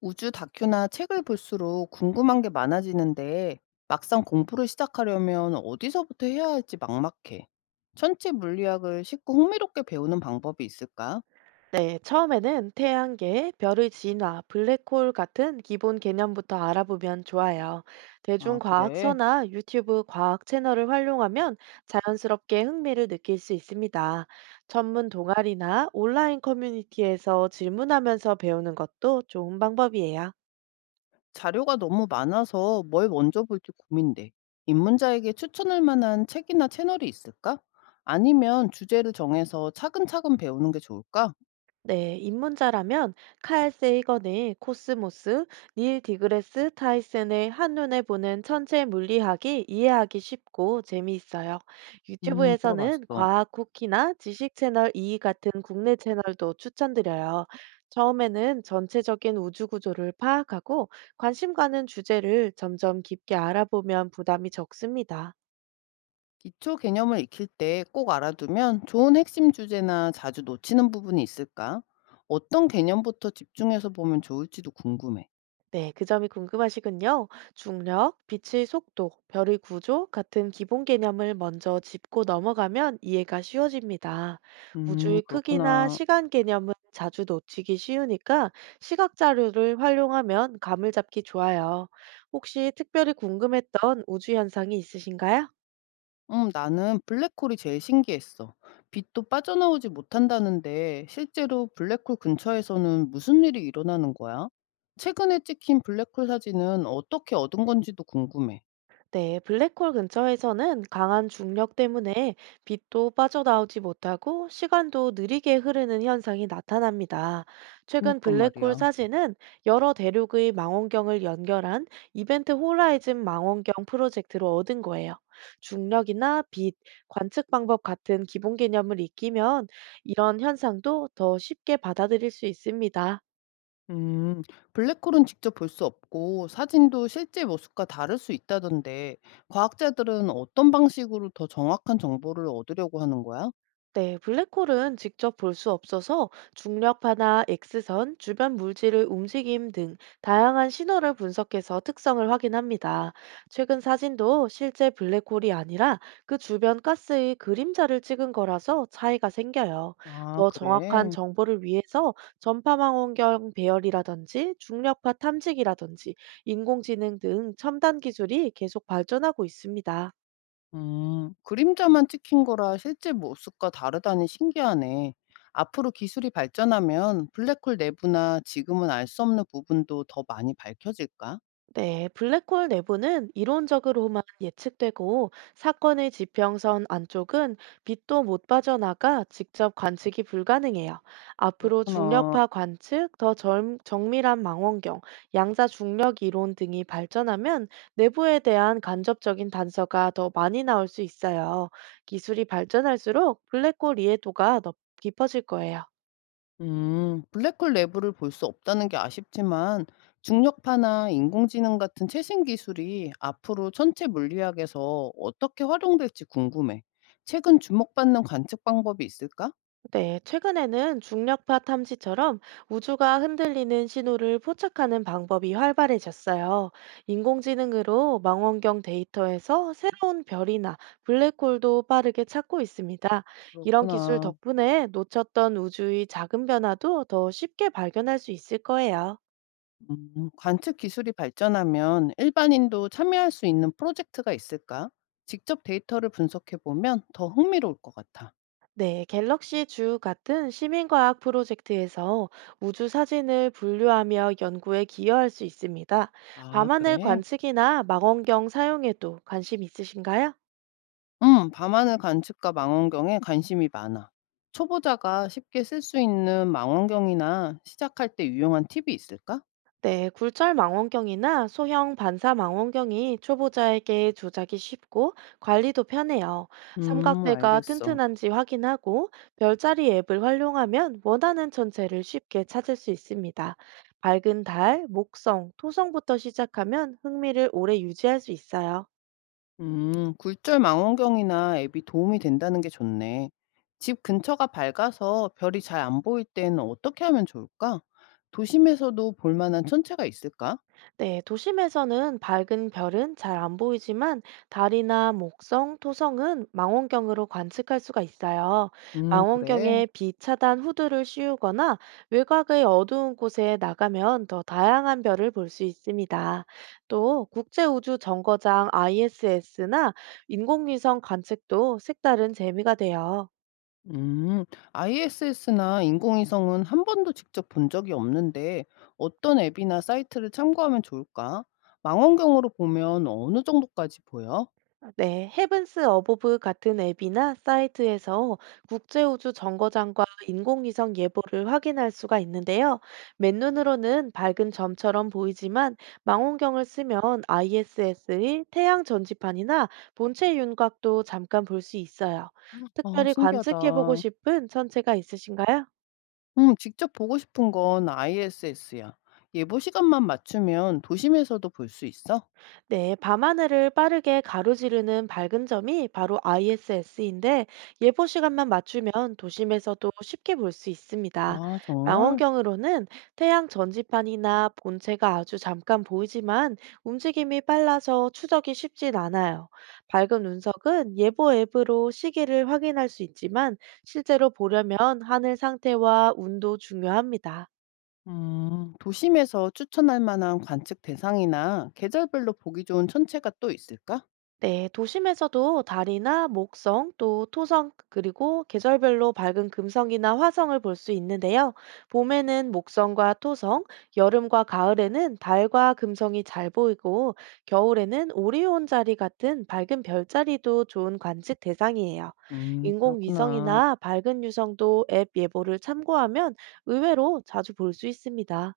우주 다큐나 책을 볼수록 궁금한 게 많아지는데 막상 공부를 시작하려면 어디서부터 해야 할지 막막해. 천체 물리학을 쉽고 흥미롭게 배우는 방법이 있을까? 네, 처음에는 태양계, 별의 진화, 블랙홀 같은 기본 개념부터 알아보면 좋아요. 아, 그래. 대중과학서나 유튜브 과학 채널을 활용하면 자연스럽게 흥미를 느낄 수 있습니다. 전문 동아리나 온라인 커뮤니티에서 질문하면서 배우는 것도 좋은 방법이에요. 자료가 너무 많아서 뭘 먼저 볼지 고민돼. 입문자에게 추천할 만한 책이나 채널이 있을까? 아니면 주제를 정해서 차근차근 배우는 게 좋을까? 네, 입문자라면 칼 세이건의 코스모스, 닐 디그레스 타이슨의 한눈에 보는 천체 물리학이 이해하기 쉽고 재미있어요. 유튜브에서는 들어봤어. 과학 쿠키나 지식 채널 2 같은 국내 채널도 추천드려요. 처음에는 전체적인 우주 구조를 파악하고 관심 가는 주제를 점점 깊게 알아보면 부담이 적습니다. 기초 개념을 익힐 때 꼭 알아두면 좋은 핵심 주제나 자주 놓치는 부분이 있을까? 어떤 개념부터 집중해서 보면 좋을지도 궁금해. 네, 그 점이 궁금하시군요. 중력, 빛의 속도, 별의 구조 같은 기본 개념을 먼저 짚고 넘어가면 이해가 쉬워집니다. 우주의 크기나 그렇구나. 시간 개념은 자주 놓치기 쉬우니까 시각 자료를 활용하면 감을 잡기 좋아요. 혹시 특별히 궁금했던 우주 현상이 있으신가요? 나는 블랙홀이 제일 신기했어. 빛도 빠져나오지 못한다는데 실제로 블랙홀 근처에서는 무슨 일이 일어나는 거야? 최근에 찍힌 블랙홀 사진은 어떻게 얻은 건지도 궁금해. 네, 블랙홀 근처에서는 강한 중력 때문에 빛도 빠져나오지 못하고 시간도 느리게 흐르는 현상이 나타납니다. 최근 그니까 블랙홀 말이야. 사진은 여러 대륙의 망원경을 연결한 이벤트 호라이즌 망원경 프로젝트로 얻은 거예요. 중력이나 빛, 관측 방법 같은 기본 개념을 익히면 이런 현상도 더 쉽게 받아들일 수 있습니다. 음, 블랙홀은 직접 볼 수 없고 사진도 실제 모습과 다를 수 있다던데 과학자들은 어떤 방식으로 더 정확한 정보를 얻으려고 하는 거야? 네, 블랙홀은 직접 볼 수 없어서 중력파나 X선, 주변 물질의 움직임 등 다양한 신호를 분석해서 특성을 확인합니다. 최근 사진도 실제 블랙홀이 아니라 그 주변 가스의 그림자를 찍은 거라서 차이가 생겨요. 아, 더 정확한 그래. 정보를 위해서 전파망원경 배열이라든지 중력파 탐지기라든지 인공지능 등 첨단 기술이 계속 발전하고 있습니다. 그림자만 찍힌 거라 실제 모습과 다르다니 신기하네. 앞으로 기술이 발전하면 블랙홀 내부나 지금은 알 수 없는 부분도 더 많이 밝혀질까? 네, 블랙홀 내부는 이론적으로만 예측되고 사건의 지평선 안쪽은 빛도 못 빠져나가 직접 관측이 불가능해요. 앞으로 그렇구나. 중력파 관측, 더 정밀한 망원경, 양자 중력 이론 등이 발전하면 내부에 대한 간접적인 단서가 더 많이 나올 수 있어요. 기술이 발전할수록 블랙홀 이해도가 더 깊어질 거예요. 블랙홀 내부를 볼 수 없다는 게 아쉽지만 중력파나 인공지능 같은 최신 기술이 앞으로 천체 물리학에서 어떻게 활용될지 궁금해. 최근 주목받는 관측 방법이 있을까? 네, 최근에는 중력파 탐지처럼 우주가 흔들리는 신호를 포착하는 방법이 활발해졌어요. 인공지능으로 망원경 데이터에서 새로운 별이나 블랙홀도 빠르게 찾고 있습니다. 이런 기술 그렇구나. 덕분에 놓쳤던 우주의 작은 변화도 더 쉽게 발견할 수 있을 거예요. 관측 기술이 발전하면 일반인도 참여할 수 있는 프로젝트가 있을까? 직접 데이터를 분석해 보면 더 흥미로울 것 같아. 네, 갤럭시 주 같은 시민과학 프로젝트에서 우주 사진을 분류하며 연구에 기여할 수 있습니다. 아, 밤하늘 그래? 관측이나 망원경 사용에도 관심 있으신가요? 밤하늘 관측과 망원경에 관심이 많아. 초보자가 쉽게 쓸 수 있는 망원경이나 시작할 때 유용한 팁이 있을까? 네, 굴절 망원경이나 소형 반사 망원경이 초보자에게 조작이 쉽고 관리도 편해요. 삼각대가 알겠어. 튼튼한지 확인하고 별자리 앱을 활용하면 원하는 천체를 쉽게 찾을 수 있습니다. 밝은 달, 목성, 토성부터 시작하면 흥미를 오래 유지할 수 있어요. 굴절 망원경이나 앱이 도움이 된다는 게 좋네. 집 근처가 밝아서 별이 잘 안 보일 때는 어떻게 하면 좋을까? 도심에서도 볼 만한 천체가 있을까? 네, 도심에서는 밝은 별은 잘 안 보이지만 달이나 목성, 토성은 망원경으로 관측할 수가 있어요. 그래. 망원경에 비차단 후드를 씌우거나 외곽의 어두운 곳에 나가면 더 다양한 별을 볼 수 있습니다. 또 국제우주정거장 ISS나 인공위성 관측도 색다른 재미가 돼요. 음, ISS나 인공위성은 한 번도 직접 본 적이 없는데 어떤 앱이나 사이트를 참고하면 좋을까? 망원경으로 보면 어느 정도까지 보여? 네, 헤븐스 어보브 같은 앱이나 사이트에서 국제우주 정거장과 인공위성 예보를 확인할 수가 있는데요. 맨눈으로는 밝은 점처럼 보이지만 망원경을 쓰면 ISS의 태양 전지판이나 본체 윤곽도 잠깐 볼 수 있어요. 아, 특별히 관측해보고 신기하다. 싶은 천체가 있으신가요? 직접 보고 싶은 건 ISS야. 예보 시간만 맞추면 도심에서도 볼 수 있어? 네, 밤하늘을 빠르게 가로지르는 밝은 점이 바로 ISS인데 예보 시간만 맞추면 도심에서도 쉽게 볼 수 있습니다. 아, 정말? 망원경으로는 태양 전지판이나 본체가 아주 잠깐 보이지만 움직임이 빨라서 추적이 쉽진 않아요. 밝은 운석은 예보 앱으로 시기를 확인할 수 있지만 실제로 보려면 하늘 상태와 운도 중요합니다. 도심에서 추천할 만한 관측 대상이나 계절별로 보기 좋은 천체가 또 있을까? 네, 도심에서도 달이나 목성, 또 토성, 그리고 계절별로 밝은 금성이나 화성을 볼 수 있는데요. 봄에는 목성과 토성, 여름과 가을에는 달과 금성이 잘 보이고, 겨울에는 오리온 자리 같은 밝은 별자리도 좋은 관측 대상이에요. 그렇구나. 인공위성이나 밝은 유성도 앱 예보를 참고하면 의외로 자주 볼 수 있습니다.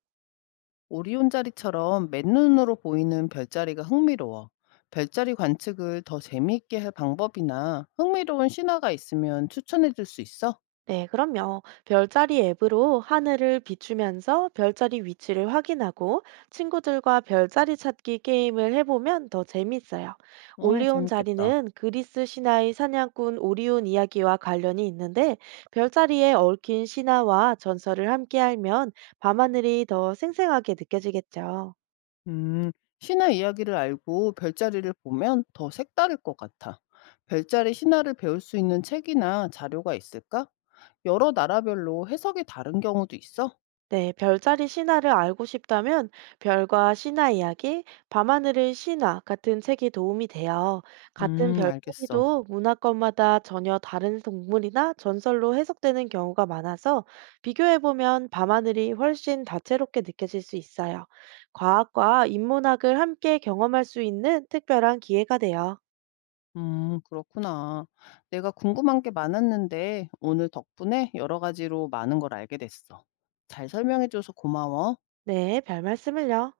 오리온자리처럼 맨눈으로 보이는 별자리가 흥미로워. 별자리 관측을 더 재미있게 할 방법이나 흥미로운 신화가 있으면 추천해 줄 수 있어? 네, 그럼요. 별자리 앱으로 하늘을 비추면서 별자리 위치를 확인하고 친구들과 별자리 찾기 게임을 해보면 더 재밌어요. 어, 올리온 재밌겠다. 자리는 그리스 신화의 사냥꾼 오리온 이야기와 관련이 있는데 별자리에 얽힌 신화와 전설을 함께 알면 밤하늘이 더 생생하게 느껴지겠죠. 음, 신화 이야기를 알고 별자리를 보면 더 색다를 것 같아. 별자리 신화를 배울 수 있는 책이나 자료가 있을까? 여러 나라별로 해석이 다른 경우도 있어? 네, 별자리 신화를 알고 싶다면 별과 신화 이야기, 밤하늘의 신화 같은 책이 도움이 돼요. 같은 알겠어. 별자리도 문화권마다 전혀 다른 동물이나 전설로 해석되는 경우가 많아서 비교해보면 밤하늘이 훨씬 다채롭게 느껴질 수 있어요. 과학과 인문학을 함께 경험할 수 있는 특별한 기회가 돼요. 그렇구나. 내가 궁금한 게 많았는데 오늘 덕분에 여러 가지로 많은 걸 알게 됐어. 잘 설명해줘서 고마워. 네, 별 말씀을요.